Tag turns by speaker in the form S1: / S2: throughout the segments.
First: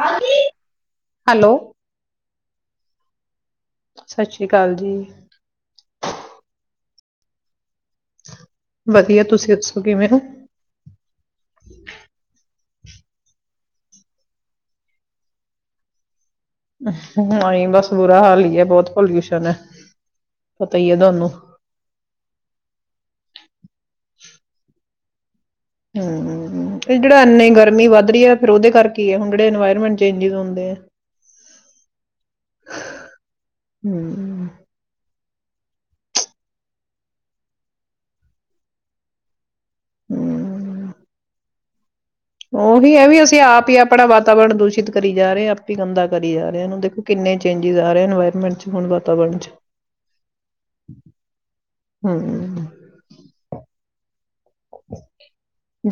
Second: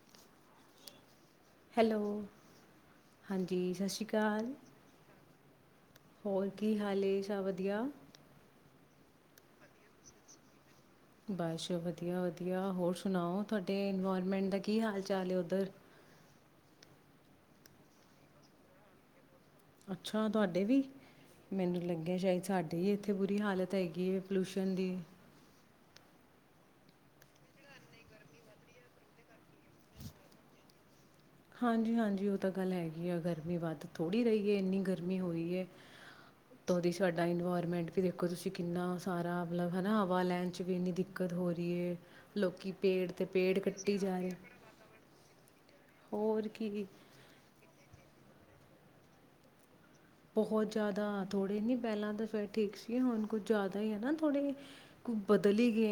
S1: ਹਜੀ
S2: hello ਹਾਂਜੀ ਸਤਿ ਸ਼੍ਰੀ ਅਕਾਲ ਹੋਰ ਕੀ [unintelligible]
S1: ਵਧੀਆ ਤੁਸੀਂ ਦੱਸੋ ਕਿਵੇਂ ਹੋ
S2: ਬਸ ਵਧੀਆ ਵਧੀਆ ਹੋਰ ਸੁਣਾਓ ਤੁਹਾਡੇ ਇਨਵਾਇਰਮੈਂਟ ਦਾ ਕੀ ਹਾਲ ਚਾਲ ਹੈ। ਉਧਰ
S1: ਹਾ ਬਸ ਬੁਰਾ ਹਾਲ ਹੀ ਹੈ। ਬਹੁਤ ਪੋਲਿਊਸ਼ਨ ਹੈ।
S2: ਅੱਛਾ ਤੁਹਾਡੇ
S1: ਪਤਾ
S2: ਵੀ
S1: ਹੀ ਹੈ ਤੁਹਾਨੂੰ
S2: ਮੈਨੂੰ ਲੱਗਿਆ ਸ਼ਾਇਦ ਸਾਡੀ ਹੀ ਇੱਥੇ ਬੁਰੀ ਹਾਲਤ ਹੈਗੀ ਹੈ। ਪੋਲਊਸ਼ਨ ਦੀ
S1: ਹਾ ਜਿਹੜਾ ਇੰਨੇ ਗਰਮੀ ਵੱਧ ਰਹੀ ਹੈ। ਫਿਰ ਉਹਦੇ ਕਰਕੇ ਹੈ। ਹੁਣ ਜਿੜੇ ਇਨਵਾਇਰਮੈਂਟ ਚੇਂਜ ਹੁੰਦੇ ਆ
S2: ਹਾਂਜੀ -ਹਾਂਜੀ ਉਹ ਤਾਂ ਗੱਲ ਹੈਗੀ ਆ ਗਰਮੀ ਵੱਧ ਥੋੜ੍ਹੀ
S1: ਹਮ
S2: ਰਹੀ ਹੈ। ਇੰਨੀ ਗਰਮੀ ਹੋ ਰਹੀ ਹੈ। ਉਹਜੀ ਸਾਡਾ ਇਨਵਾਇਰਮੈਂਟ ਵੀ ਦੇਖੋ ਤੁਸੀਂ ਕਿੰਨਾ ਸਾਰਾ ਮਤਲਬ ਹਨਾ ਹਵਾ
S1: ਹਮ
S2: ਲੈਣ ਚ ਵੀ ਇੰਨੀ ਦਿੱਕਤ ਹੋ ਦੀਏ
S1: ਉਹੀ ਹੈ। ਵੀ ਅਸੀਂ ਆਪ ਹੀ ਆਪਣਾ
S2: ਰਹੇ
S1: ਵਾਤਾਵਰਨ ਦੂਸ਼ਿਤ ਕਰੀ ਜਾ ਰਹੇ ਹਾਂ ਆਪ ਹੀ ਗੰਦਾ ਕਰੀ
S2: ਹੋਰ
S1: ਜਾ ਰਹੇ
S2: ਕੀ
S1: ਦੇਖੋ ਕਿੰਨੇ ਚੇਜਿਸ ਆ ਰਹੇ ਵਾਰਮੈਂਟ ਚ ਹੁਣ ਵਾਤਾਵਰਨ ਚ
S2: ਬਹੁਤ ਜ਼ਿਆਦਾ ਥੋੜੇ ਨੀ ਪਹਿਲਾਂ ਤਾਂ ਫਿਰ
S1: ਹਮ
S2: ਠੀਕ ਸੀ ਹੁਣ ਕੁੱਝ ਜ਼ਿਆਦਾ ਹੀ ਹਨਾ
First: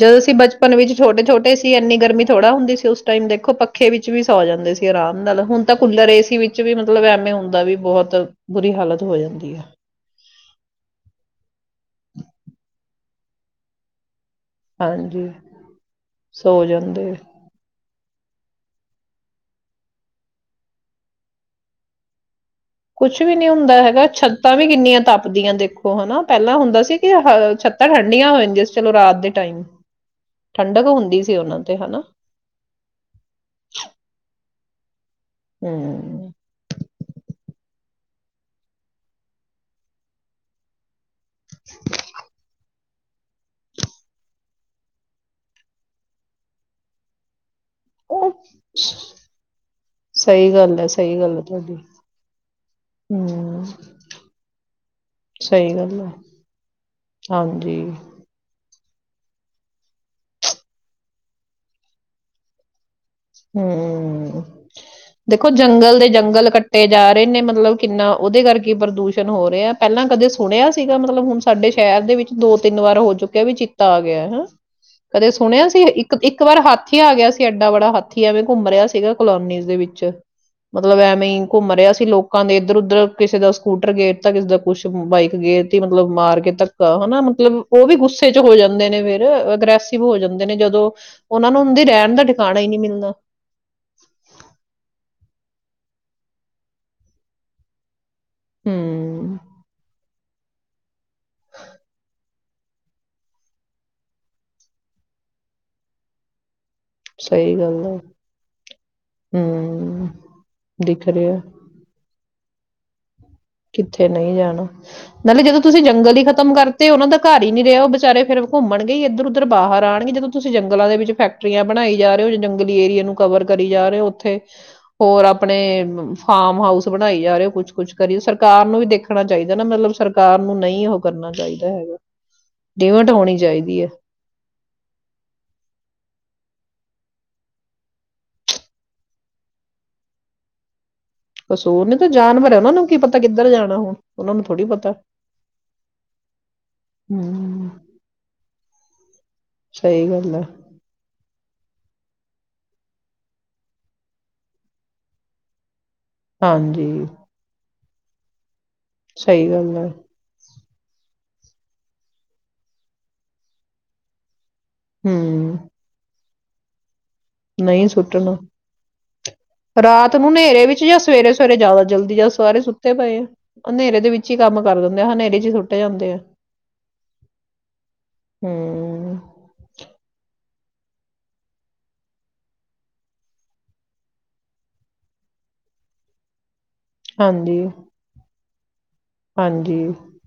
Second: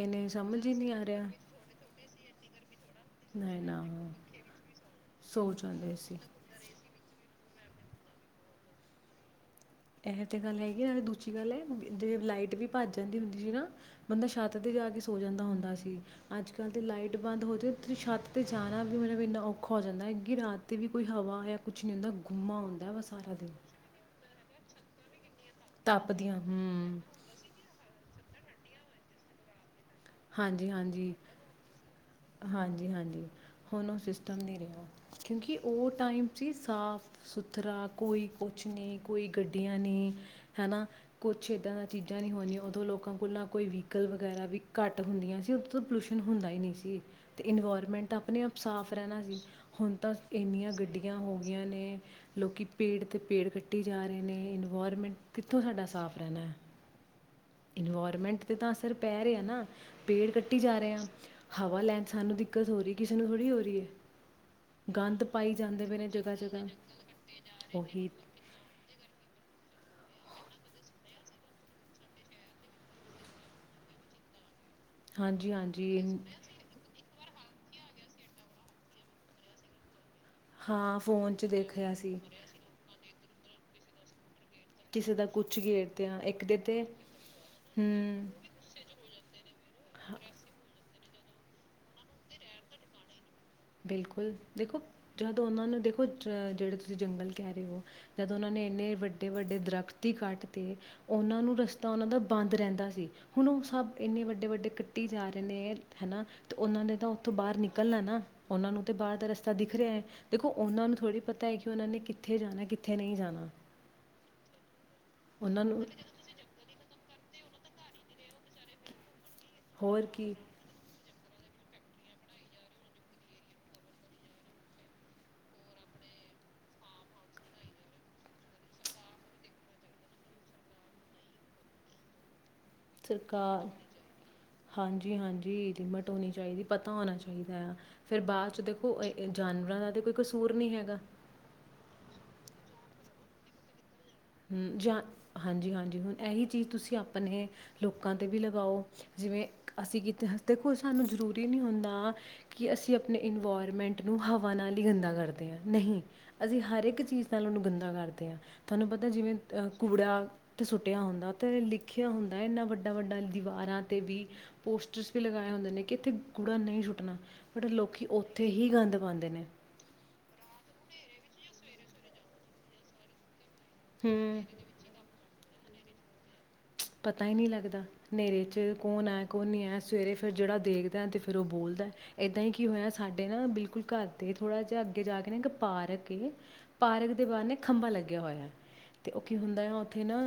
S1: ਜਦੋਂ ਅਸੀਂ
S2: ਸਮਝ ਹੀ
S1: ਬਚਪਨ
S2: ਨਹੀਂ
S1: ਵਿੱਚ
S2: ਆ ਰਿਹਾ
S1: ਛੋਟੇ-ਛੋਟੇ ਸੀ ਐੰਨੀ ਗਰਮੀ ਥੋੜਾ ਹੁੰਦੀ ਸੀ ਉਸ ਟਾਈਮ ਦੇਖੋ
S2: ਨਹੀਂ ਨਾ
S1: ਪੱਖੇ ਵਿੱਚ ਵੀ ਸੌ ਜਾਂਦੇ ਸੀ ਆਰਾਮ ਨਾਲ,
S2: ਸੋ
S1: ਹੁਣ ਤਾਂ
S2: ਜਾਂਦੇ
S1: ਕੂਲਰ ਏ ਸੀ ਵਿੱਚ ਵੀ ਮਤਲਬ ਐਵੇਂ ਹੁੰਨ ਦਾ ਵੀ ਬਹੁਤ ਬੁਰੀ ਹਾਲਤ ਹੋ ਜਾਂਦੀ ਹੈ।
S2: ਇਹ ਤਾਂ ਗੱਲ ਹੈਗੀ ਨਾਲੇ ਦੂਜੀ ਗੱਲ ਹੈ ਜੇ ਲਾਈਟ ਵੀ ਭੱਜ ਜਾਂਦੀ ਹੁੰਦੀ ਸੀ ਨਾ ਬੰਦਾ ਛੱਤ ਤੇ ਜਾ ਕੇ ਸੋ
S1: ਹਾਂਜੀ
S2: ਜਾਂਦਾ ਹੁੰਦਾ ਸੀ, ਅੱਜ
S1: ਸੋ
S2: ਕੱਲ ਤਾਂ
S1: ਜਾਂਦੇ
S2: ਲਾਈਟ ਬੰਦ ਹੋ ਜਾਵੇ ਤੇ ਛੱਤ ਤੇ ਜਾਣਾ ਵੀ ਮਤਲਬ ਇੰਨਾ ਔਖਾ ਹੋ ਜਾਂਦਾ ਹੈ। ਕਿ ਰਾਤ ਤੇ ਵੀ ਕੋਈ ਹਵਾ ਹੈ ਕੁਛ ਨਹੀਂ ਹੁੰਦਾ। ਗੁੰਮਾ ਹੁੰਦਾ ਵਾ
S1: ਕੁਛ
S2: ਸਾਰਾ
S1: ਵੀ ਨਹੀ
S2: ਦਿਨ
S1: ਹੁੰਦਾ ਹੈ ਗਾ ਛੱਤ ਤਾ ਵੀ ਕਿੰਨੀਆਂ ਤੱਪ ਦੀਆਂ ਦੇਖੋ ਹਨਾ,
S2: ਤਪਦੀਆਂ
S1: ਪਹਿਲਾਂ ਹੁੰਦਾ ਸੀ
S2: ਹੂੰ
S1: ਕਿ ਛੱਤਾਂ ਠੰਡੀਆਂ ਹੋ ਜੀਸ ਚਲੋ ਰਾਤ ਦੇ ਟਾਈਮ ਠੰਡਕ
S2: ਹਾਂਜੀ-ਹਾਂਜੀ,
S1: ਹੁੰਦੀ ਸੀ ਉਹਨਾਂ ਤੇ ਹਨਾ
S2: ਹਾਂਜੀ-ਹਾਂਜੀ, ਹੁਣ ਉਹ ਸਿਸਟਮ ਨੀ ਰਿਹਾ ਕਿਉਂਕਿ ਉਹ ਟਾਈਮ
S1: ਹੂੰ
S2: ਸੀ ਸਾਫ ਸੁਥਰਾ ਕੋਈ ਕੁਛ ਨਹੀ, ਕੋਈ ਗੱਡੀਆਂ ਨਹੀ ਹਨਾ ਕੁਛ ਇੱਦਾਂ ਚੀਜ਼ਾਂ ਨਹੀ ਹੋਣਆਂ ਉਦੋਂ ਲੋਕ ਲੋਕਾਂ ਕੋਲ ਨਾ ਕੋਈ ਵੀਕਲ ਵਗੈਰਾ ਵੀ ਘੱਟ ਹੁੰਦੀਆਂ ਸੀ ਉਦੋ ਪੋਲੂਸ਼ਨ ਹੁੰਦਾ ਹੀ ਨਹੀਂ ਸੀ ਤੇ ਇਨਵਾਇਰਮੈਂਟ ਆਪਣੇ ਆਪ ਸਾਫ਼ ਰਹਿਣਾ ਸੀ, ਹੁਣ ਤਾਂ
S1: ਸਹੀ
S2: ਇੰਨੀਆਂ
S1: ਗੱਲ ਹੈ
S2: ਗੱਡੀਆਂ
S1: ਸਹੀ
S2: ਹੋ
S1: ਗੱਲ ਹੈ
S2: ਗਈਆਂ
S1: ਤੁਹਾਡੀ
S2: ਨੇ ਲੋਕੀ ਪੇੜ ਤੇ ਪੇੜ
S1: ਹੂੰ
S2: ਕੱਟੀ ਜਾ ਰਹੇ ਨੇ, ਇਨਵਾਇਰਮੈਂਟ ਕਿੱਥੋਂ
S1: ਸਹੀ
S2: ਸਾਡਾ
S1: ਗੱਲ
S2: ਸਾਫ਼ ਰਹਿਣਾ ਹੈ।
S1: ਹਾਂਜੀ।
S2: ਇਨਵਾਇਰਮੈਂਟ 'ਤੇ ਤਾਂ ਪੈ ਰਿਹਾ ਨਾ, ਪੇੜ ਕੱਟੀ ਜਾ ਰਿਹੇ ਹ ਹਵਾ ਲੈਣ ਸਾਨੂੰ ਦਿੱਕਤ ਹੋ ਰਹੀ ਕਿਸੇ ਨੂੰ ਥੋੜ੍ਹੀ ਹੋ ਰਹੀ ਹੈ
S1: ਹੂ
S2: ਗੰਦ
S1: ਦੇਖੋ
S2: ਪਾਈ ਜਾਂਦੇ ਪਏ
S1: ਜੰਗਲ
S2: ਨੇ
S1: ਦੇ
S2: ਜਗ੍ਹਾ
S1: ਜੰਗਲ
S2: ਜਗ੍ਹਾ
S1: ਕੱਟੇ ਜਾ ਰਹੇ ਨੇ ਮਤਲਬ
S2: ਉਹੀ
S1: ਕਿੰਨਾ ਉਹਦੇ ਕਰਕੇ ਪ੍ਰਦੂਸ਼ਣ ਹੋ ਰਿਹਾ ਪਹਿਲਾਂ ਕਦੇ ਸੁਣਿਆ ਸੀਗਾ ਮਤਲਬ ਹੁਣ ਸਾਡੇ ਸ਼ਹਿਰ ਦੇ ਵਿੱਚ ਦੋ ਤਿੰਨ ਵਾਰ ਹੋ ਚੁੱਕਿਆ ਕੀ ਬਾਈ ਪਹਿਲਾਂ ਕਦੇ ਸੁਣਿਆ ਸੀਗਾ ਮਤਲਬ ਹੁਣ ਸਾਡੇ ਸ਼ਹਿਰ ਦੇ ਵਿੱਚ ਚਿੱਤਾ ਆ ਗਿਆ। ਕਦੇ
S2: ਹਾਂਜੀ
S1: ਸੁਣਿਆ ਸੀ
S2: ਹਾਂਜੀ
S1: ਇੱਕ-ਇੱਕ ਵਾਰ ਹਾਥੀ ਆ ਗਿਆ ਸੀ। ਤੇ ਏਡਾ ਬੜਾ ਹੱਥ ਕੇ ਐਵੇਂ ਘੁੰਮ ਰਿਹਾ ਸੀਗਾ, ਕਲੋਨੀਜ ਦੇ ਵਿੱਚ। ਮਤਲਬ,
S2: ਹਾਂ
S1: ਐਵੇਂ
S2: ਫੋਨ 'ਚ
S1: ਹੀ ਘੁੰਮ ਰਿਹਾ
S2: ਦੇਖਿਆ
S1: ਸੀ ਲੋਕਾਂ ਦੇ ਇੱਧਰ ਉੱਧਰ ਕਿਸੇ ਦਾ ਸਕੂਟਰ ਗੇਟ ਕਿਸ ਦਾ ਕੁਛ
S2: ਕਿਸੇ ਦਾ
S1: ਬਾਈਕ
S2: ਕੁਛ
S1: ਗੇਰ ਤੀ, ਮਤਲਬ
S2: ਗੇਰਦਿਆਂ
S1: ਮਾਰ
S2: ਇੱਕ
S1: ਕੇ
S2: ਦੇ 'ਤੇ
S1: ਧੱਕ ਹਨਾ, ਮਤਲਬ ਉਹ ਵੀ
S2: ਹੂੰ
S1: ਗੁੱਸੇ ਚ ਹੋ ਜਾਂਦੇ ਨੇ ਫੇਰ। [unintelligible] ਗ੍ਰੈਸਿਵ ਹੋ ਜਾਂਦੇ ਨੇ ਜਦੋਂ ਉਹਨਾਂ ਨੂੰ ਉਂਦੀ ਰਹਿਣ ਦਾ ਠਿਕਾਣਾ ਹੀ ਨਹੀਂ ਮਿਲਦ [unintelligible]
S2: ਬਿਲਕੁਲ ਦੇਖੋ, ਜਦੋਂ ਉਹਨਾਂ ਨੂੰ ਦੇਖੋ, ਅਹ ਜਿਹੜੇ ਤੁਸੀਂ ਜੰਗਲ ਕਹਿ ਰਹੇ ਹੋ ਜਦ ਉਹਨਾਂ ਨੇ ਇੰਨੇ ਵੱਡੇ
S1: ਹੂੰ,
S2: ਵੱਡੇ ਦਰੱਖਤ ਹੀ ਕੱਟ ਤੇ ਉਹਨਾਂ ਨੂੰ ਰਸਤਾ ਉਹਨਾਂ ਦਾ ਬੰਦ ਰਹਿੰਦਾ ਸੀ, ਹੁਣ ਉਹ ਸਭ ਇੰਨੇ ਵੱਡੇ ਵੱਡੇ ਕੱਟੀ ਜਾ ਰਹੇ ਨੇ ਹਨਾ। ਤੇ ਉਹਨਾਂ ਨੇ ਤਾਂ ਉੱਥੋਂ
S1: ਸਹੀ
S2: ਬਾਹਰ
S1: ਗੱਲ ਆ,
S2: ਨਿਕਲਣਾ ਨਾ। ਸਾਨੂ ਤੇ ਬਾਹਰ ਦਾ ਰਸਤਾ ਦਿਖ ਰਿਹਾ ਹੈ,
S1: ਹੂੰ।
S2: ਦੇਖੋ ਉਹਨਾਂ ਨੂੰ
S1: ਦਿਖ
S2: ਥੋੜ੍ਹੀ
S1: ਰਿਹਾ
S2: ਪਤਾ ਹੈ ਕਿ ਉਹਨਾਂ ਨੇ ਕਿੱਥੇ ਜਾਣਾ, ਕਿੱਥੇ ਨਹੀਂ ਜਾਣਾ।
S1: ਕਿੱਥੇ ਨਹੀਂ ਜਾਣਾ। ਨਾਲੇ ਜਦੋਂ
S2: ਉਹਨਾਂ
S1: ਤੁਸੀਂ
S2: ਨੂੰ
S1: ਜੰਗਲ ਹੀ ਖਤਮ ਕਰਤੇ ਉਹਨਾਂ ਤਾ ਘਰ ਹੀ ਨਹੀਂ ਰਿਹਾ, ਉਹ ਵਿਚਾਰੇ ਫੇਰ ਘੁੰਮਣ ਗੇ ਇੱਧਰ ਉੱਧ ਉਧਰ ਬਾਹਰ
S2: ਹੋਰ
S1: ਆਣਗੇ, ਜਦੋਂ
S2: ਕੀ
S1: ਤੁਸੀਂ ਜੰਗਲਾਂ ਦੇ ਵਿੱਚ ਫੈਕਟ ਫੈਕਟਰੀਆਂ ਬਣਾਈ ਜਾ ਰਹੇ ਹੋ, ਜੰਗਲੀ ਏਰੀਏ ਨੂੰ ਕਵਰ ਕਰੀ ਜਾ ਰਹੇ ਹੋ, ਉੱਥੇ ਹੋਰ ਆਪਣੇ ਫਾਰਮ ਹਾਊਸ ਬਣਾਈ ਜਾ ਰਹੇ ਹੋ, ਕੁਛ ਕੁਛ ਕਰੀ ਸਰ ਕਾਰ ਨੂੰ ਵੀ ਦੇਖਣਾ ਚਾਹੀਦਾ ਨਾ, ਮਤਲਬ ਸਰਕਾਰ ਨੂੰ ਨਹੀਂ ਉਹ ਕਰਨਾ ਚਾਹੀਦਾ ਹੈਗਾ। ਡਿਮਟ ਹੋਣੀ
S2: ਸਰਕਾਰ
S1: ਚਾਹੀਦੀ ਹੈ
S2: ਹਾਂਜੀ-ਹਾਂਜੀ ਲਿਮਟ ਹੋਣੀ ਚਾਹੀਦੀ ਪਤਾ ਹੋਣਾ ਚਾਹੀਦਾ ਆ, ਫੇਰ ਬਾਅਦ ਚ ਦੇਖੋ ਜਾਨਵਰਾਂ ਦਾ ਤੇ ਕੋਈ ਕਸੂਰ ਨਹੀਂ ਹੈਗਾ।
S1: ਕਸੂਰ ਨੀ ਤਾਂ ਜਾਨਵਰ ਹੈ, ਉਹਨਾਂ ਨੂੰ ਕੀ ਪਤਾ ਕਿੱਧਰ ਜਾਣਾ ਹੁਣ। ਉਹਨਾਂ ਨੂੰ ਥੋੜ੍ਹੀ
S2: ਹੂੰ
S1: ਪਤਾ
S2: ਜਾਂ ਹਾਂਜੀ ਹਾਂਜੀ, ਹੁਣ ਇਹੀ ਚੀਜ਼ ਤੁਸੀਂ ਆਪਣੇ
S1: ਹੂੰ
S2: ਲੋਕਾਂ ਤੇ ਵੀ ਲਗਾਉ, ਜਿਵੇਂ ਅਸੀਂ
S1: ਸਹੀ
S2: ਕਿਤੇ
S1: ਗੱਲ ਹੈ
S2: ਦੇਖੋ ਸਾਨੂੰ ਜ਼ਰੂਰ ਤ ਹੀ ਨਹੀਂ ਹੁੰਦਾ ਕਿ ਅਸੀਂ ਆਪਣੇ ਇਨਵਾਇਰਮੈਂਟ ਨੂੰ ਹਵਾ ਨਾਲ ਹੀ ਗੰਦਾ ਕਰਦੇ ਹਾਂ ਨਹੀਂ। ਅਸੀਂ ਹਰ ਇੱਕ
S1: ਹਾਂਜੀ,
S2: ਚੀਜ਼ ਨਾਲ ਉਹਨੂੰ ਗੰਦ ਕਰਦੇ ਹਾਂ ਤੁਹਾਨੂੰ ਜਿਵੇਂ
S1: ਸਹੀ
S2: ਅਹ
S1: ਗੱਲ ਹੈ,
S2: ਕੂੜਾ ਤੇ ਸੁੱਟਿਆ ਹੁੰਦਾ। ਤੇ ਲਿਖਿਆ ਹੁੰਦਾ, ਇਹਨਾਂ ਵੱਡਾ ਵੱਡਾ ਦੀਵਾਰਾਂ ਤੇ ਵੀ ਪੋਸਟਰਸ ਵੀ ਲਗਾਏ
S1: ਹੂੰ,
S2: ਹੁੰਦੇ ਨੇ ਕਿ ਇੱਥੇ ਕੂੜਾ ਨਹੀਂ ਸੁੱਟਣਾ। ਬਟ
S1: ਨਹੀਂ
S2: ਲੋਕੀ
S1: ਸੁੱਟਣਾ,
S2: ਉੱਥੇ ਹੀ ਗੰਦ ਪਾਉਂਦੇ ਨੇ
S1: ਰਾਤ ਨੂੰ ਨੇਰੇ ਵੀ ਚ ਸਵੇਰੇ ਸਵੇਰੇ ਜ਼ਿਆਦਾ ਜਲਦੀ ਜਾਂ ਸਾਰੇ ਸੁੱਤੇ ਪਏ ਆ। ਹਨੇਰੇ ਦੇ ਵਿੱਚ ਹੀ
S2: ਹੂੰ
S1: ਕੰਮ ਕਰ ਦਿੰਦੇ ਆ ਹਨੇਰੇ ਚ ਹੀ ਸੁੱਟ ਸੂਟ ਜਾਂਦੇ ਆ।
S2: ਪਤਾ ਹੀ ਨਹੀਂ ਲੱਗਦਾ, ਨੇਰੇ ਚ ਕੌਣ
S1: ਹੂੰ।
S2: ਆਇਆ ਕੌਣ ਨਹੀ ਆਇਆ ਸਵੇਰੇ ਫੇਰ ਜਿਹੜਾ ਦੇਖਦਾ ਤੇ ਫਿਰ ਉਹ ਬੋਲਦਾ ਏਦਾਂ ਹੀ ਕੀ ਹੋਇਆ ਸਾਡੇ ਨਾ ਬਿਲਕੁਲ ਘਰ ਤੇ ਥੋੜਾ ਜਿਹਾ ਅੱਗੇ ਜਾ ਕੇ ਨਾ ਇੱਕ ਪਾਰਕ ਏ ਪਾਰਕ ਦੇ ਬਾਹਰ ਨੇ
S1: ਹਾਂਜੀ,
S2: ਖੰਭਾ ਲੱਗਿਆ ਹੋਇਆ। ਤੇ ਉਹ ਕੀ ਹੁੰਦਾ ਆ
S1: ਹਾਂਜੀ,
S2: ਉੱਥੇ ਨਾ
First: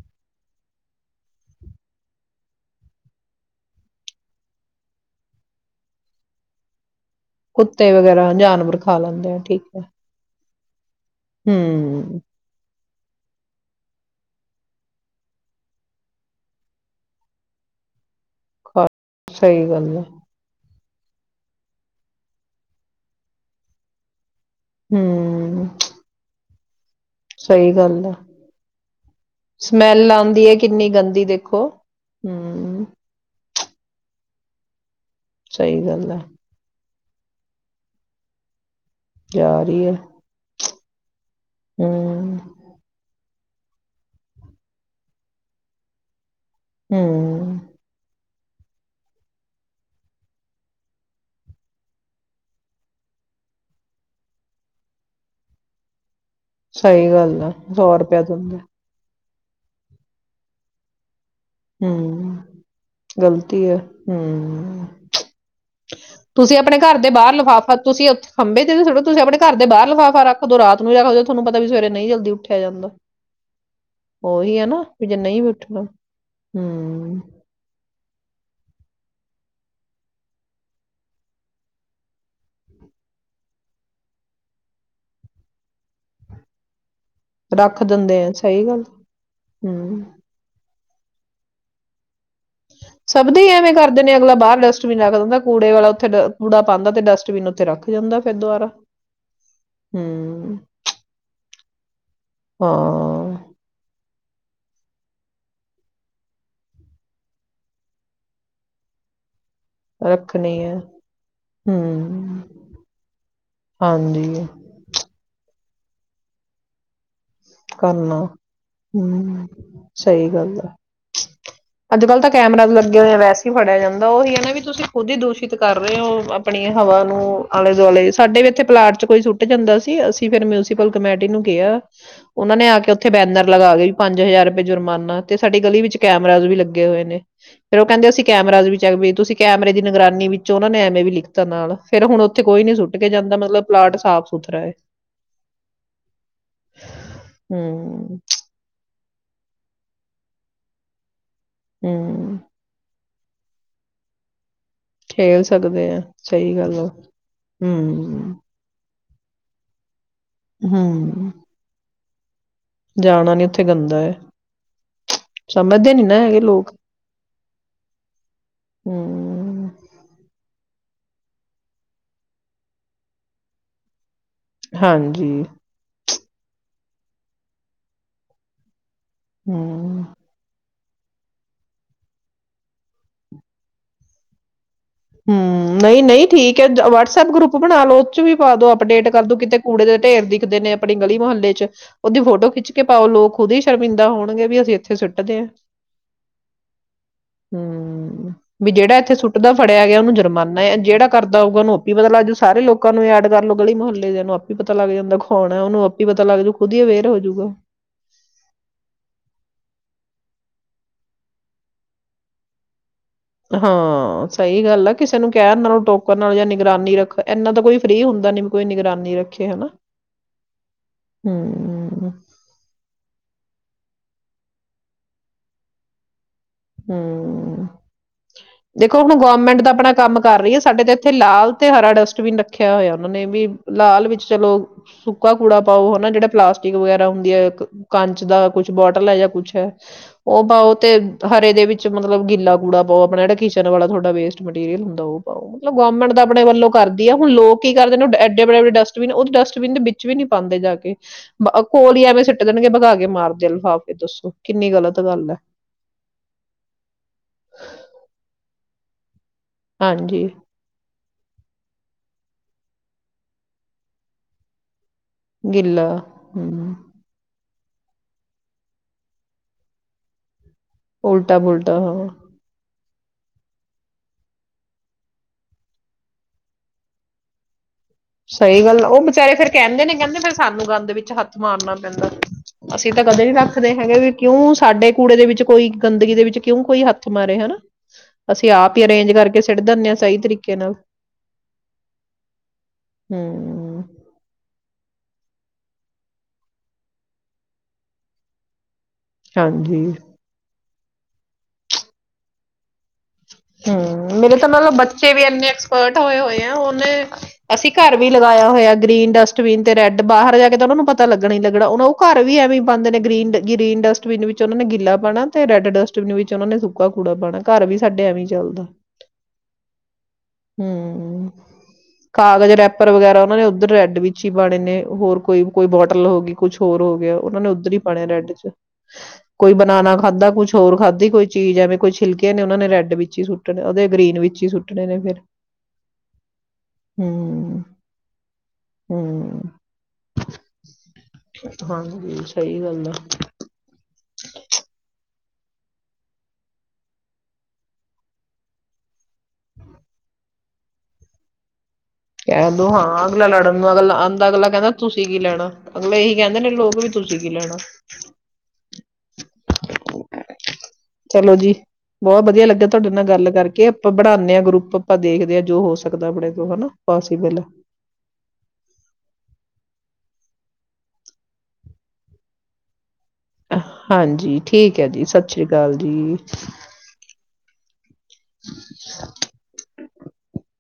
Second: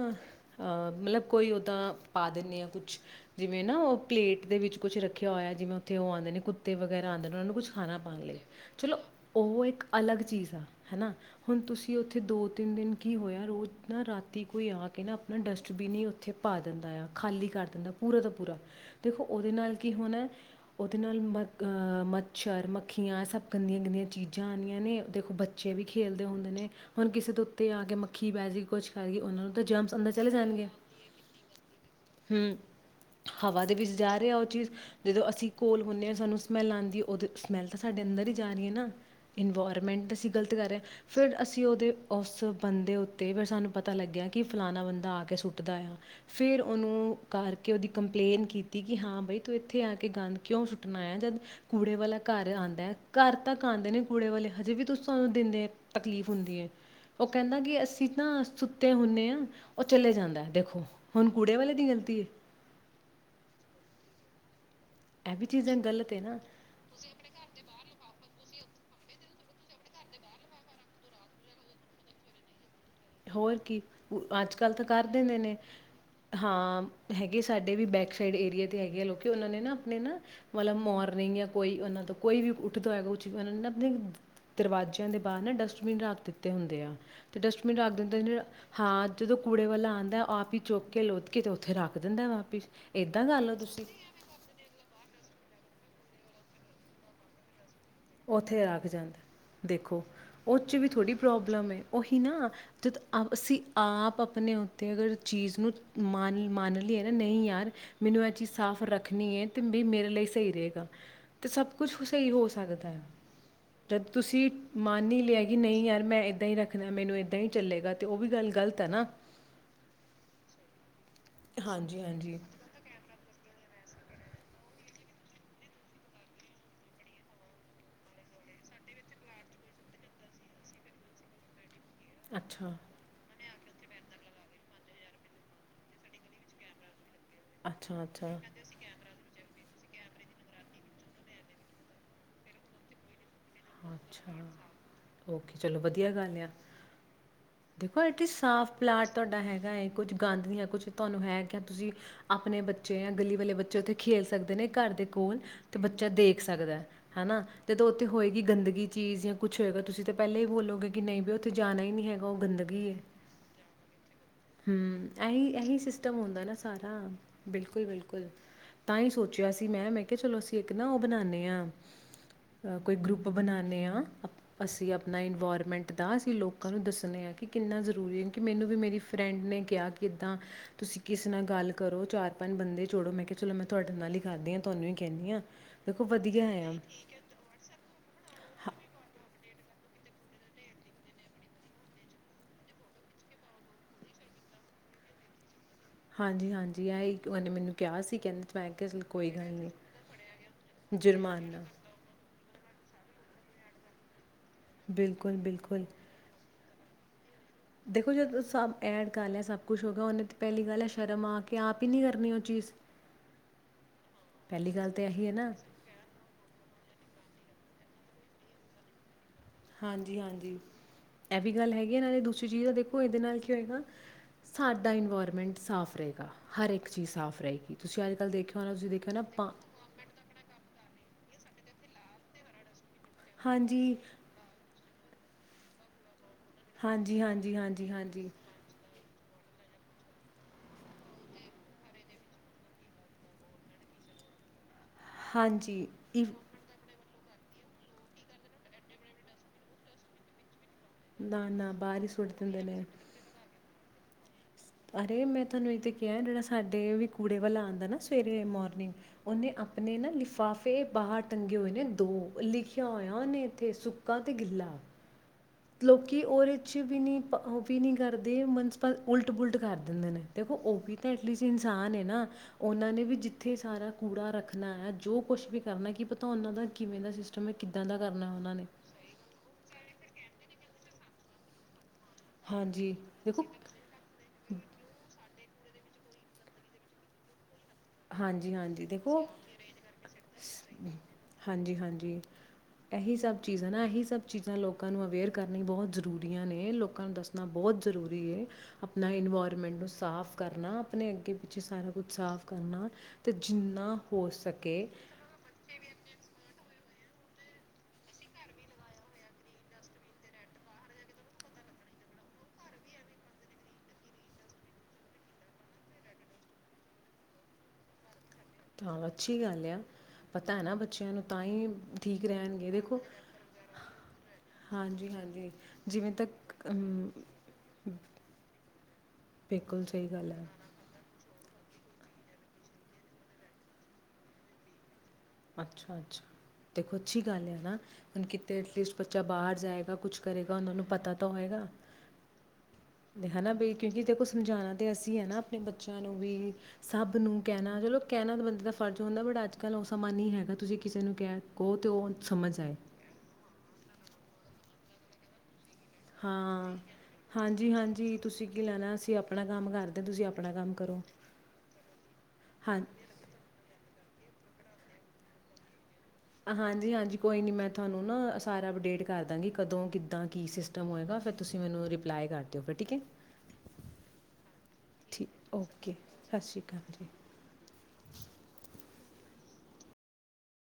S2: ਹਾ ਮਤਲਬ ਕੋਈ ਦਾਂ ਪਾ ਦਿੰਦੇ ਆਾਂ ਕੁਛ ਜਿਵੇਂ ਨਾ ਉਹ ਪਲੇਟ ਦੇ ਵਿੱਚ ਕੁਛ ਰੱਖਿਆ ਹੋਇਆ ਜਿਵੇਂ ਉੱਥੇ ਉਹ ਆਉਂਦੇ ਨੇ ਕੁੱਤੇ ਵ ਵਗੈਰਾ ਆਉਂਦੇ ਨੇ ਉਹਨਾਂ ਨੂੰ ਕੁਛ
S1: ਕੁੱਤੇ
S2: ਖਾਣਾ ਪਾਉਣ
S1: ਵਗੈਰਾ
S2: ਲਈਏ
S1: ਜਾਨਵਰ
S2: ਚਲੋ
S1: ਖਾ ਲੈਂਦੇ ਆ, ਠੀਕ
S2: ਉਹ
S1: ਹੈ,
S2: ਇੱਕ ਅਲੱਗ ਚੀਜ਼ ਆ ਹਨਾ ਹੁਣ ਤੁਸੀਂ ਉੱਥੇ
S1: ਹੂੰ।
S2: ਦੋ ਤਿੰਨ ਦਿਨ ਕੀ ਹੋਇਆ ਰੋਜ਼ ਨਾ ਰਾਤੀ ਕੋਈ ਆ ਕੇ ਨਾ ਆਪਣਾ ਡਸਟਬਿਨ ਹੀ ਉੱਥੇ ਪਾ ਦਿੰਦਾ ਆ ਖਾਲੀ ਕਰ ਦਿੰਦਾ ਪੂਰਾ ਤਾਂ ਪੂਰਾ
S1: ਖਾ
S2: ਦੇਖੋ ਉਹਦੇ
S1: ਸਹੀ
S2: ਨਾਲ ਕੀ
S1: ਗੱਲ ਹੈ,
S2: ਹੋਣਾ ਉਹਦੇ ਨਾਲ ਮ ਮੱਛਰ ਮੱਖੀਆਂ ਇਹ ਸਭ ਗੰਦੀਆਂ ਗੰਦੀਆਂ ਚੀਜ਼ਾਂ ਜ਼ਾਂਣੀਆਂ ਨੇ ਦੇਖੋ
S1: ਹੂੰ,
S2: ਬੱਚੇ ਵੀ ਖੇਲਦੇ ਹੁੰਦੇ ਨੇ ਹੁਣ ਕਿਸੇ ਦੇ ਉੱਤੇ
S1: ਸਹੀ
S2: ਆ ਕੇ
S1: ਗੱਲ ਹੈ।
S2: ਮੱਖੀ ਬਹਿ ਜਾਗੀ ਕੁਛ ਕਰ ਗਈ ਉਹਨਾਂ ਨੂੰ ਤਾਂ ਜਰਮਸ ਅੰਦਰ ਚਲੇ ਜਾਣਗੇ
S1: ਦੀ ਦੇਖੋ
S2: ਹੂੰ,
S1: ਹਮ
S2: ਹਵਾ ਦੇ ਵਿੱਚ ਜਾ ਰਿਹਾ ਉਹ ਚੀਜ਼ ਜਦੋਂ ਅਸੀਂ ਘਲ
S1: ਸਹੀ
S2: ਹੁੰਦੇ
S1: ਗੱਲ
S2: ਹਾਂ
S1: ਹੈ।
S2: ਸਾਨੂੰ ਸਮੈਲ ਆਉਂਦੀ ਉਹਦੇ ਸਮੈੱਲ ਤਾਂ ਸਾਡੇ ਅੰਦਰ ਹੀ ਜਾ ਰਹੀ ਹੈ ਨਾ
S1: ਜਾ ਰਹੀ ਹੈ,
S2: ਇਨਵਾਇਰਮੈਂਟ ਅਸੀਂ ਗ਼ਲਤ ਕਰ ਰਹੇ ਹਾਂ ਫਿਰ ਅਸੀਂ ਉਹਦੇ
S1: ਹੂੰ,
S2: ਉਸ ਬੰਦੇ ਉੱ ਅਤੇ ਫਿਰ ਸਾਨੂੰ ਪਤਾ ਲੱਗਿਆ ਕਿ ਫਲਾਣਾ ਬੰਦਾ ਆ ਕੇ ਸੁੱਟਦਾ ਆ ਫਿਰ ਉਹਨੂੰ
S1: ਹੂੰ।
S2: ਕਰਕੇ ਉਹਦੀ ਕੰਪਲੇਂਨ ਕੀਤੀ ਕਿ ਹਾਂ ਬਈ ਤੂੰ ਇੱਥੇ ਆ ਕੇ ਗੰਦ ਕਿਉਂ ਸੁੱਟਣਾ ਹੈ ਜਦ ਕੂੜੇ ਵਾਲਾ ਘਰ ਆਉਂਦਾ ਘਰ ਤੱਕ ਆਉਂਦੇ ਨੇ ਕੂੜੇ ਵਾਲੇ ਹਜੇ ਵੀ ਤੁਸੀਂ ਤੁਹਾਨੂੰ ਦਿੰਦੇ ਤ ਤਕਲੀਫ਼ ਹੁੰਦੀ ਹੈ
S1: ਸਹੀ
S2: ਉਹ
S1: ਗੱਲ ਆ
S2: ਕਹਿੰਦਾ ਕਿ
S1: ਸੌ
S2: ਅਸੀਂ
S1: ਰੁਪਇਆ
S2: ਨਾ
S1: ਦਿੰਦਾ
S2: ਸੁੱਤੇ ਹੁੰਦੇ ਹਾਂ ਉਹ ਚਲੇ ਜਾਂਦਾ ਦੇਖੋ ਹੁਣ ਕੂੜੇ ਵਾਲੇ ਦੀ ਗਲਤੀ ਹੈ
S1: ਹਮ ਗਲਤੀ ਹੈ ਹਮ
S2: ਇਹ ਵੀ ਚੀਜ਼ਾਂ ਗਲਤ ਹੈ ਨਾ
S1: ਤੁਸੀਂ ਆਪਣੇ ਘਰ ਦੇ ਬਾਹਰ ਲਿਫਾਫਾ ਤੁਸੀਂ ਖੰਬੇ ਤੇ ਛੋ ਤੁਸੀ ਆਪਣੇਰ ਦੇ ਬਾਹ ਲਿਫਾਫ਼ਾੱਖ ਦ ਰਾ ਨੂੰ ਰੱਖ ਦਿੋ ਤੁਹਾਨੂੰ ਪਤਾ ਵੀਵੇਰੇ ਨਹੀਂ ਜਲਦੀ ਉੱਠਿਆ ਜਾਂਦਾ
S2: ਹੋਰ ਕੀ ਅੱਜ
S1: ਉਹੀ ਹੈ
S2: ਕੱਲ
S1: ਨਾ
S2: ਤਾਂ
S1: ਵੀ
S2: ਕਰ
S1: ਜੇ
S2: ਦਿੰਦੇ
S1: ਨਹੀਂ ਵੀ
S2: ਨੇ
S1: ਉੱਠਣਾ
S2: ਹਾਂ
S1: ਹਮ
S2: ਹੈਗੇ ਸਾਡੇ ਵੀ ਬੈਕ ਸਡਏਰੀਆ ਤੇ ਹੈਗੇ ਆ ਲੋਕਓ ਨੇ ਨਾ ਆਪਣੇ ਨਾ ਮਤਲਬ ਮੋਰਨਿੰਗ ਕੋਈ ਉਹਨਾ ਤੋਂ ਕੋਈ ਵੀ ਉੱਠਦਾ ਹੈਗਾਨਾ ਨਾ ਆਪਣੇ ਦਰਵਾਜ ਦੇ ਬਾਹਰ ਨਾ ਡਸਟਬਿਨ ਰੱਖ ਦਿੱਤੇ ਹੁੰਦੇ ਆ ਮ ਰੱਖ ਦਿੰਦਾ
S1: ਦਿੰਦੇ ਆ
S2: ਜ
S1: ਸਹੀ ਗੱਲ
S2: ਹਾਂ ਜਦੋਂ ਕੂੜੇ ਵਾਲਾ
S1: ਹਮ
S2: ਆਉਂਦਾ ਆ ਆਪ ਹੀ ਚੁੱਕ ਲੋਧ ਕੇ ਤੇ ਉੱਥੇ ਰੱਖ ਦਿੰਦਾ ਵ
S1: ਸਭ ਦੇ ਐਵੇਂ ਕਰਦੇ ਨੇ ਅਗਲਾ ਬਾਹਰ ਡਸਟਬਿਨ ਆ ਕੇ ਦਦਾ ਕੂੜੇ ਵਾਲਾ ਉੱਥੇ ਕੂੜਾ ਪਾਉਦਾ ਤੇ ਡਸਟਬਿਨ ਉੱਥੇ ਰੱਖ ਜਾਂਦਾ ਫਿਰ
S2: ਉੱਥੇ
S1: ਦੁਬਾਰਾ
S2: ਰੱਖ ਜਾਂਦਾ ਦੇਖੋ
S1: ਹਮ
S2: ਉਹ ਚ ਵੀ ਥੋੜੀ ਪ੍ਰੋਬਲਮ ਹੈ ਉਹੀ ਨਾ ਜਦ
S1: ਹਾਂ
S2: ਅਸੀਂ ਆਪ ਆਪਣੇ ਉੱਤੇ ਅਗਰ ਚੀਜ਼ ਨੂੰ ਮਾਾਨ ਮਨ ਲਈਏ ਨਾ ਨਹੀਂ ਯਾਰ ਮੈਨੂੰ ਇਹ ਚੀਜ਼ ਸਾਫ਼ ਰੱਖਣੀ ਹੈ ਤੇ ਵੀ ਮੇਰੇ ਲਈ ਸਹੀ
S1: ਰੱਖਣੀ ਹੈ
S2: ਰਹੇਗਾ ਤੇ ਸਭ ਕੁਛ ਸਹੀ
S1: ਹਮ
S2: ਹੋ ਸਕਦਾ ਜਦ
S1: ਹਾਂਜੀ
S2: ਤੁਸੀਂ ਮਾਨੀ ਲਿਆ ਕਿ ਨਹੀਂ ਯਾਰ ਮੈਂ ਇਏਦਾਂ ਹੀ ਰੱਖਦਾ ਮੈਨੂੰ ਇਦਾਂ
S1: ਕਰਨਾ ਹਮ ਸਹੀ ਗੱਲ ਆ
S2: ਹਾਂਜੀ
S1: ਅੱਜ ਕੱਲ੍ਹ ਤਾਂ
S2: ਹਾਂਜੀ
S1: ਕੈਮਰਾ ਲੱਗੇ ਹੋਏ ਆ ਵੈਸੇ ਫੜਿਆ ਜਾਂਦਾ ਉਹੀ ਹਨਾ ਵੀ ਤੁਸੀਂ ਖੁਦ ਹੀ ਦੂਸ਼ਿਤ ਕਰ ਰਹੇ ਹੋ ਆਪਣੀ ਹਵਾ ਨੂੰ ਆਲੇ ਦੁਆਲੇ ਸਾਡੇ ਵੀ ਇੱਥੇ ਪਲਾਟ ਚ ਕੋਈ ਸੁੱਟ ਜਾਂਦਾ ਸੀ ਅਸੀਂ ਫਿਰ ਮਿਸੀਪਲ ਕਮੇਟੀ ਨੂੰ ਕਿਹਾ ਉਹਨਾਂ ਨੇ
S2: ਅੱਛਾ
S1: ਆ ਕੇ ਉੱਥੇ ਬੈਨਰ ਲਗਾ ਗ ਵੀ ਪੰਜ ਹਜ਼ਾਰ ਰੁਪਏ ਜੁਰਮਾਨਾ ਤੇ ਸਾਡੀ ਗਲੀ ਵਿੱਚ ਕੈਮਰਾ ਵੀ ਲੱਗੇ ਹੋਏ ਨੇ ਫੇਰ ਉਹ
S2: ਅੱਛਾ
S1: ਕਹਿੰਦੇ ਅਸੀਂ
S2: ਅੱਛਾ
S1: ਕੈਮਰਾ ਵੀ ਚਗਈ ਤੁਸੀਂ ਕੈਮਰੇ ਦੀ ਿਗਰੀ ਵਿੱਚੋਂ ਉਹਨਾਂ ਨੇ ਐਵੇਂ ਵੀ ਲਿਖ ਨਾਲ਼ਿਰ ਹੁਣ ਉੱਥੇ ਕੋਈ ਨੀ ਸੁੱਟ ਕੇ ਜਾਂਦਾ ਮਤਲਬ ਪਲਾਟ ਸਾਫ਼
S2: ਅੱਛਾ
S1: ਸੁਥਰਾ ਹੈ
S2: ਓਕੇ ਚਲੋ ਵਧੀਆ ਗੱਲ ਆ ਦੇਖੋ
S1: ਹਮ
S2: ਇਹਟੀ ਸਾਫ਼ ਪਲਾਟ ਤੁਹਾਡਾ ਹੈਗਾ ਏ ਕੁੱਝ ਗੰਦ ਦੀ ਹੈ ਕੁੱਛ ਤੁਹਾਨੂੰ ਹੈਗਾ ਤੁਸੀਂ
S1: ਹਮ
S2: ਆਪਣੇ ਬੱਚੇ ਜਾਂ ਗਲੀ ਵੇਲੇ ਬੱਚੇ ਉੱਥੇ ਖੇਲ ਸਕਦੇ ਨੇ ਘਰ ਦੇ ਕੋਲ
S1: ਖੇਲ
S2: ਤੇ
S1: ਸਕਦੇ ਆ
S2: ਬੱਚਾ ਦੇਖ
S1: ਸਹੀ
S2: ਸਕਦਾ
S1: ਗੱਲ ਆ
S2: ਹਨਾ ਜਦੋਂ
S1: ਹਮ
S2: ਉੱਥੇ ਗੰਦਗੀ ਚੀਜ਼ ਜਾਂ ਕੁਛ ਹੋਏਗਾ ਤੁਸੀਂ ਤਾਂ ਪਹਿਲੇਾਂ ਹੀ ਬੋਲੋਗੇ ਕਿ ਨਹੀਂ ਵੀ
S1: ਹੂੰ,
S2: ਉੱਥੇ ਜਾਣਾ ਹੀ ਨਹੀਂ ਹੈ ਉਹ
S1: ਜਾਣਾ ਨੀ ਉੱਥੇ ਗੰਦਾ
S2: ਹਮ ਇਹੀ ਇਹੀ
S1: ਸਮਝਦੇ ਨੀ
S2: ਸਿਸਟਮ
S1: ਹੈਗੇ
S2: ਆਉਦਾ ਨਾ
S1: ਲੋਕ।
S2: ਸਾਰਾ ਬਿਲਕੁਲ ਬਿਲਕੁਲ ਤਾਂ ਹੀ ਸੋਚਿਆ ਸੀ
S1: ਹੂੰ,
S2: ਮੈਂ ਮੈਂ ਕਿਹਾ ਚਲੋ ਅਸੀਂ ਇੱਕ ਨਾ ਉਹ ਬਣਾਦੇ ਹਾਂ ਕੋਈ ਗਰੁੱਪ ਬਣਾਦੇ ਹਾਂ ਅਸੀਂ ਆਪਣਾ
S1: ਹਾਂਜੀ,
S2: ਇਨਵਾਇਰਮੈਂਟ ਦਾ ਕਿ ਲੋਕਾਂ ਨੂੰ ਦੱਸਣੇ ਆ ਕਿ ਕਿੰਨਾ ਜ਼ਰੂਰੀ ਹੈਉਕ ਮੈਨੂੰ ਵੀ ਮੇਰੀ ਫਰੈਂਡ ਨੇ ਕਿਹਾ ਕਿ
S1: ਹੂੰ।
S2: ਇੱਦਾਂ ਤੁਸੀਂ ਕਿਸ ਨਾਲ ਗੱਲ ਕਰੋ ਚਾਰ ਪੰਜ ਬੰਦੇ ਜੋੜੋ ਮੈਂ ਕਿਹਾ ਚਲੋ ਮੈਂ ਤੁਹਾਡੇ ਨਾਲ ਹੀ ਕਰਦੀ ਹਾਂ
S1: ਹਮ ਨਹੀਂ ਨਹੀਂ ਠੀਕ ਹੈ ਵਟਸਐਪ ਗਰੁੱਪ ਬਣਾ ਲੋ ਉਹ ਚ ਵੀ ਪਾ ਦੋ
S2: ਹਾਂ
S1: ਅਪਡੇਟ ਕਰਦੋ ਕਿਤੇ ਕੂੜੇ ਦੇ ਢੇਰ ਦਿਖਦੇ ਨੇ ਆਪਣੀ ਗਲੀ ਮੁਹੱਲੇ ਚ ਉਹਦੀ ਫੋਟੋ ਖਿੱਚ ਕੇ ਪਾਓ ਲੋਕ ਖੁਦ ਹੀ ਸ਼ਰਮਿੰਦਾ ਹੋਣਗੇ ਵੀ ਅਸੀਂ ਇੱਥੇ ਸੁੱਟਦੇ ਹਾਂ
S2: ਹਾਂਜੀ ਹਾਂਜੀ ਇਹ ਉਹਨੇ ਮੈਨੂੰ ਕਿਹਾ ਸੀ
S1: ਹੂੰ।
S2: ਕਹਿੰਦੇ ਮੈਂ
S1: ਵੀ ਜਿਹੜਾ
S2: ਕਿਹਾ
S1: ਇੱਥੇ
S2: ਕੋਈ ਗੱਲ
S1: ਸੁੱਟਦਾ
S2: ਨਹੀਂ
S1: ਫੜਿਆ ਗਿਆ ਉਹਨੂੰ ਜੁਰਮਾਨਾ ਜਹੜ ਕਰਦਾਊਗਾ
S2: ਜੁਰਮਾਨਾ
S1: ਉਹਨੂੰ ਆਪ ਪਤਾਲੱ ਸਾਰੇ ਲੋਕਾਂ ਨੂੰ ਐਡ ਕਰ ਲੋ ਗਲੀ ਮੁਹੱਲੇ ਦੇ ਨੂੰ ਆਪ ਪਤਾ ਲੱਗ ਜਾਂਦਾ ਖਾਣਾ ਉਹਨੂੰ
S2: ਬਿਲਕੁਲ-ਬਿਲਕੁਲ।
S1: ਆਪ ਹੀ ਪਤਾ ਲੱਗ ਜਾ ਖੁਦ ਹੀ ਅਵੇਅਰ ਹੋਜੂਗਾ
S2: ਦੇਖੋ ਜਦ ਸਭ ਐਡ ਕਰ ਲਿਆ ਸਭ ਕੁਛ ਹੋ ਗਿਆ ਉਹਨੇ ਤੇ ਪਹਿਲੀ ਗੱਲ ਹੈ ਸ਼ਰਮ ਆ ਕੇ ਆਪ ਹੀ ਨੀ ਕਰਨੀ ਉਹ ਚੀਜ਼
S1: ਹਾਂ ਸਹੀ
S2: ਪਹਿਲੀ
S1: ਗੱਲ ਆ
S2: ਤਾਂ
S1: ਕਿਸੇ
S2: ਇਹੀ
S1: ਨੂੰ
S2: ਹੈ ਨਾ
S1: ਕਹਿਣ ਨਾਲੋਂ ਟੋਕਰ ਨਾਲ ਜਾਂ ਨਿਗਰਾਨੀ ਰੱਖ ਇੰਨਾ ਤਾਂ ਕੋਈ ਫਰੀ ਹੁੰਦਾ ਨੀ ਕੋਈ ਨਿਗਰਾਨੀ ਰੱਖ
S2: ਹਾਂਜੀ ਹਾਂਜੀ ਇਹ ਵੀ ਗੱਲ ਹੈਗੀ ਇਹ ਨਾਲ
S1: ਹੂੰ,
S2: ਦੀ ਦੂਸਰੀ ਚੀਜ਼ ਦਾ ਦੇਖੋ ਇਹਦੇ ਨਾਲ ਕੀ ਹੋਏਗਾ ਸਾਡਾ ਇਨਵਾਇਰਮੈਂਟ ਸਾਫ਼ ਰਹੇਗਾ ਹਰ ਇੱਕ ਚੀਜ਼ ਸਾਫ਼
S1: ਹਮ
S2: ਰਹੇਗੀ ਤੁਸੀਂ ਅੱਜ ਕੱਲ੍ਹ ਦੇਖਿਆ ਹੋਣਾ ਤੁਸੀਂ
S1: ਦੇਖੋ
S2: ਦੇਖਿਆ
S1: ਹੁਣ
S2: ਹੋਣਾ ਪਾ
S1: ਗੌਰਮੈਂਟ ਦਾ ਆਪਣਾ ਕੰਮ ਕਰ ਰਹੀ ਹੈ ਸਾਡੇ ਤੇ ਇੱਥੇ ਲਾਲ ਤੇ ਹਰਾ ਡਸਟਬਿਨ ਰੱਖਿਆ ਹੋਇਆ ਉਹ ਨੇ ਵੀ
S2: ਹਾਂਜੀ
S1: ਲਾਲ ਵਿੱਚ ਚਲੋ ਸੁੱਕਾ ਕੂੜਾ ਪਾਓ ਹਨਾ ਜਿਹੜਾ ਪਲਾਸਟਿਕ ਵਗੈਰਾ
S2: ਹਾਂਜੀ
S1: ਹੁੰਦੀ ਹੈ
S2: ਹਾਂਜੀ ਹਾਂਜੀ
S1: ਕੰਚ
S2: ਹਾਂਜੀ
S1: ਦਾ ਕੁਛ ਬੋਟਲ ਹੈ ਜਾਂ ਕੁੱਛ ਹੈ ਉਹ ਬਾ ਉਹ ਤੇ ਹਰੇ ਦੇ ਵਿੱਚ ਮਤਲਬ ਗਿੱਲਾ ਗੂੜਾ ਪਾਓ ਆਪਣਾ ਜਿਹੜਾ ਕਿਚਨ ਵਾਲਾ ਤੁਹਾਡਾ ਵੇਸਟ ਮਟੀਰੀਅਲ ਹੁੰਦਾ ਦਊ ਪਾਓ ਮਤਲਬ
S2: ਹਾਂਜੀ
S1: ਗੌਰਮੈਂਟ ਦਾ
S2: ਇਵ
S1: ਆਪਣੇ ਵੱਲੋਂ ਕਰ ਆ ਹੁਣ ਲੋਕ ਕੀ ਕਰਦੇ ਨੇ ਐਡੇ ਬੱਡੇ ਵੱੇਸਟਬਿਨ ਉਹਦੇ ਡਸਟਬਿਨ ਦੇ ਵਿੱਚ ਵੀ ਨੀ ਪਾਉਂਦੇ ਜਾਏ
S2: ਨਾ ਨਾ ਬਾਹਰ
S1: ਕੋਲੀ
S2: ਹੀ
S1: ਐਵੇਂ
S2: ਸੁੱਟ
S1: ਸਿੱਟ
S2: ਦਿੰਦੇ
S1: ਦੇਣਗੇ
S2: ਨੇ
S1: ਭਗਾ ਕੇ ਮਾਰਦੇ ਲਫਾ ਇਹ ਦੱਸੋ ਕਿੰਨੀ ਗ਼ਲਤ
S2: ਅਰੇ
S1: ਗੱਲ ਹੈ
S2: ਮੈਂ ਤੁਹਾਨੂੰ ਇਹ ਤਾਂ ਕਿਹਾ ਜਿਹੜਾ ਸਾਡੇ ਵੀ ਕੂੜੇ ਵਾਲਾ ਆਉਂਦਾ ਨਾ ਸਵੇਰੇ ਮੋਰਨਿੰਗ ਉਹਨੇ ਆਪਣੇ ਨਾ
S1: ਹਾਂਜੀ
S2: ਲਿਫਾਫੇ ਬਾਹਰ ਤੰਗੇ ਹੋਏ ਨੇ ਦੋ ਲਿਖਿਆ ਹੋਇਆ ਉਹਨੇ ਇੱਥੇ ਸੁੱਕਾ ਤੇ ਗਿੱਲਾ
S1: ਗਿੱਲਾ
S2: ਲੋਕੀ ਉਹਦੇ
S1: ਹਮ
S2: ਚ ਵੀ ਨੀ ਹੀ ਨਹੀਂ ਕਰਦੇ ਮਨਸਪਾ ਉਲਟ ਬੁਲਟ ਕਰ ਦਿੰਦੇ ਨੇ ਦੇਖੋ ਉਹ ਵੀ ਤਾਂ
S1: ਉਲਟਾ
S2: ਐਟਲੀਸਟ
S1: ਪੁਲਟਾ
S2: ਇਨਸਾਨ ਹੈ
S1: ਹਾਂ
S2: ਨਾ ਉਹਨਾਂ ਨੇ ਵੀ ਜਿੱਥੇ ਸਾਰਾ ਕੂੜਾ ਰੱਖਣਾ ਹੈ ਜੋ ਕੁਛ ਵੀ ਕਰਨਾ ਕੀ ਪਤਾ ਉਹਨਾਂ ਦਾ ਕਿਵੇਂ ਦਾ ਸਿਸਟਮ ਹੈ ਕਿੱਦਾਂ ਦਾ ਕਰਨਾ ਉਹਨਾਂ
S1: ਸਹੀ
S2: ਨੇ
S1: ਗੱਲ ਉਹ ਵਿਚੇਾਰੇ ਫੇਰ ਕਹਿੰਦੇ ਨੇ ਕਹਿੰਦੇ ਫ ਸਾਨੂੰ ਗੰਦ ਵਿੱਚ ਹੱਥ ਮਾਰਨਾ ਅਸੀਂ
S2: ਹਾਂਜੀ
S1: ਤਾਂ ਕਦੇ ਵੀ
S2: ਦੇਖੋ
S1: ਰੱਖਦੇ ਹੈਗੇ ਵੀ ਕਿਉਂ ਸਾਡੇ ਕੂੜੇ ਦੇ ਵਿੱਚ ਕੋਈ ਗੰਦਗੀ ਦੇ ਵਿੱਚ ਕਿਉਂ ਕੋਈ ਹੱਥ ਮਾਰੇ ਹਨਾ ਅਸੀਂ
S2: ਹਾਂਜੀ
S1: ਆਪ ਹੀ
S2: ਹਾਂਜੀ
S1: ਅਰੇਂਜ
S2: ਦੇਖੋ
S1: ਕਰਕੇ ਸਿੱਟ ਦਿੰਦੇ ਹਾਂ ਸਹੀ ਤਰੀਕੇ ਨਾਲ
S2: ਹਾਂਜੀ ਹਾਂਜੀ ਇਹੀ ਸਭ ਚੀਜ਼ਾਂ
S1: ਹਮ
S2: ਨਾ ਇਹੀ ਸਭ ਚੀਜ਼ਾਂ ਲੋਕ ਲੋਕਾਂ ਨੂੰ ਅਵੇਅਰ ਕਰਨੀ ਬਹੁਤ ਜ਼ਰੂਰੀਆਂ ਨੇ ਲੋਕਾਂ ਨੂੰ ਦੱਸਣਾ ਬਹੁਤ ਜ਼ਰੂਰੀ ਹੈ ਆਪਣਾ ਇਨਵਾਇਰਮੈਂਟ
S1: ਹਾਂਜੀ
S2: ਨੂੰ ਸਾਫ ਕਰਨਾ ਆਪਣੇ ਅੱਗੇ ਪਿੱਛੇ ਸਾਰਾ ਕੁਛ ਸਾਫ ਕਰਨਾ ਅਤੇ ਜਿੰਨਾ
S1: ਹਮ
S2: ਹੋ
S1: ਮੇਰੇ ਤਾਂ
S2: ਸਕੇ
S1: ਮਤਲਬ ਬੱਚੇ ਵੀ ਇੰਨੇ ਐਕਸਪਰਟ ਹੋਏ ਹੋਏ ਆ ਉਹਨੇ ਅਸੀਂ ਘਰ ਵੀ ਲਗਾਇਆ ਹੋਇਆ ਗ੍ਰੀਨ ਡਸਟਬਿਨ ਤੇ ਰੈੱਡ ਬਾਹਰ ਜਾ ਕੇ ਤਾਂ ਉਹਨਾ ਨੂੰ ਪਤਾ ਲੱਗਣਾ ਹੀ ਲੱਗਣਾ ਉਹ ਉਹ ਘਰ ਵੀ ਐਵੇਂ ਪਾਉਂਦੇ ਨੇ ਗ੍ਰੀਨ ਗ੍ਰੀਨ ਡਸਟਬਿਨ ਵਿੱਚ ਉਹਨਾਂ ਨੇ ਗਿੱਲਾ ਪਾਉਣਾ ਤੇ ਰੈਡ ਡਸਟਬਿਨ ਵਿੱਚ ਉਹਨਾਂ ਨੇ ਸੁੱਕਾ ਕੂੜਾ ਪਾਉਣਾ ਘਰ ਵੀ ਸਾਡੇ ਐਵੇਂ ਚਦਾ
S2: ਤਾਂ ਅੱਛੀ ਗੱਲ ਆ ਪਤਾ ਹੈ ਨਾ ਬੱਚਿਆਂ ਨੂੰ
S1: ਹਮ
S2: ਤਾਂ ਹੀ ਠੀਕ
S1: ਕਾਗਜ਼
S2: ਰਹਿਣਗੇ
S1: ਰੈਪਰ
S2: ਦੇਖੋ
S1: ਵਗੈਰਾ ਉਹਨਾ ਨੇ ਉੱਧਰ ਰੈਡ ਵਿੱਚ ਹੀ ਪਾਣੇ ਨੇ
S2: ਹਾਂਜੀ
S1: ਹੋਰ ਕੋਈ
S2: ਹਾਂਜੀ
S1: ਕੋਈ ਬੋਟਲ
S2: ਜਿਵੇਂ
S1: ਹੋ
S2: ਤੱਕ
S1: ਗਈ ਕੁਛ ਹੋਰ ਹੋ
S2: ਅਮ,
S1: ਗਿਆ ਉਹਨਾ ਨੇ ਉੱਧਰ ਹੀ ਪਾਣੇ ਰੈਡ ਚ ਕੋਈ
S2: ਬਿਲਕੁਲ
S1: ਬਨਾਨਾ
S2: ਸਹੀ
S1: ਖਾਧਾ
S2: ਗੱਲ ਹੈ
S1: ਕੁਛ ਹੋਰ ਖਾਧੀ ਕੋਈ ਚੀਜ਼ ਆਵੇਂ ਕੋਝ ਛਿਲਕਿਆ ਨੇ ਉਹਨਾਂ ਨੇ ਰੈੱਡ ਵਿੱਚ ਵਿੱਚ ਸੁੱਟਣੇ ਉਹਦੇ ਗ੍ਰਰੀਨ ਵਿੱਚ ਹੀ ਸੁੱਟਣੇ ਨੇ ਫੇਿਰ
S2: ਅੱਛਾ ਅੱਛਾ ਦੇਖੋ ਅੱਛੀ ਗੱਲ ਹੈ
S1: ਹੂੰ
S2: ਨਾ ਹੁਣ ਕਿਤੇ ਅਟਲੀਸਟ ਬੱਚਾ
S1: ਹੂੰ
S2: ਬਾਹਰ ਜਾਏਗਾ ਕੁਛ ਕਰੇਗਾ ਉਹਨਾਂ ਨੂੰ ਪਤਾ ਤਾਂ ਹੋਏਗਾ
S1: ਹਾਂਜੀ ਸਹੀ ਗੱਲ ਆ
S2: ਹਨਾ ਬ ਕਿਉਂਕਿ ਦੇਖੋ ਸਮਝਾਣਾ ਤੇ ਅਸੀਂ ਹੈ ਨਾ ਆਪਣੇ ਬੱਚਿਆਂ ਨੂੰ ਵੀ ਸਭ ਨੂੰ ਕਹਿਣਾ ਚਲੋ ਕਹਿਣਾ ਦਾ ਬੰਦੇ ਦਾ ਫਰਜ਼ ਹੁੰਦਾ ਬਟ ਅੱਜ ਕੱਲ ਉਸ ਸਮਾਂ ਨ ਹੈਗਾ ਤੁਸੀਂ ਕਿਸੇ ਨੂੰ ਕਿਹਾ
S1: ਕਹ ਦ ਹਾਂ ਅਗਲਾ ਲੜਨ ਨੂੰ ਅਗਲਾ ਦਾ ਅਗਲਾ ਕਹਿੰਦਾ ਤੁਸੀਂ ਕੀ ਲੈਣਾ ਅਗਲੇ ਇਹੀ ਕਹਿੰਦੇ ਨੇ
S2: ਹਾਂ
S1: ਲੋਕ ਵੀ ਤੁਸੀਂ ਕੀ ਲੈਣਾ
S2: ਹਾਂਜੀ ਹਾਂਜੀ ਤੁਸੀਂ ਕੀ ਲੈਣਾ ਅਸੀਂ ਆਪਣਾ ਕੰਮ ਕਰਦੇ ਤੁਸੀਂ ਆਪਣਾ ਕੰਮ ਕਰੋ
S1: ਚਲੋ ਜੀ ਬਹੁਤ ਵਧੀਆ ਲੱਗਿਆ
S2: ਹਾਂ
S1: ਤੁਹਾਡੇ ਨਾਲ ਗੱਲ ਕਰਕੇ ਆਪਾਂ ਬਣਾਾਉਂਦੇਾਂ ਗਰੁਪ ਆਪਾਂ ਦੇਖ ਹਾਂ ਜੋ ਹੋ ਸਕ
S2: ਹਾਂਜੀ ਹਾਂਜੀ ਕੋਈ ਨੀ ਮੈਂ ਤੁਹਾਨੂੰ ਨਾ ਸਾਰਾ ਅਪਡੇਟ ਕਰ ਦਾਂਗੀ ਕਦੋਂ ਕਿ ਤਾਂ ਕੀ ਸਿਸਟਮ ਹੋਏਗਾ ਫਿਰ ਤੁਸੀਂ ਮੈਨੂੰ ਰਿਪਲਾਈ ਕਰ ਦਿਓ ਫਿਰ ਠੀਕ ਹੈ
S1: ਹਾਂਜੀ ਠੀਕ ਹੈ ਜੀ ਸਤਿ ਸ੍ਰੀ
S2: ਠੀਕ
S1: ਅਕਾਲ
S2: ਓਕੇ
S1: ਜੀ
S2: ਸਤਿ ਸ਼੍ਰੀ ਅਕਾਲ ਜੀ
S1: [unintelligible]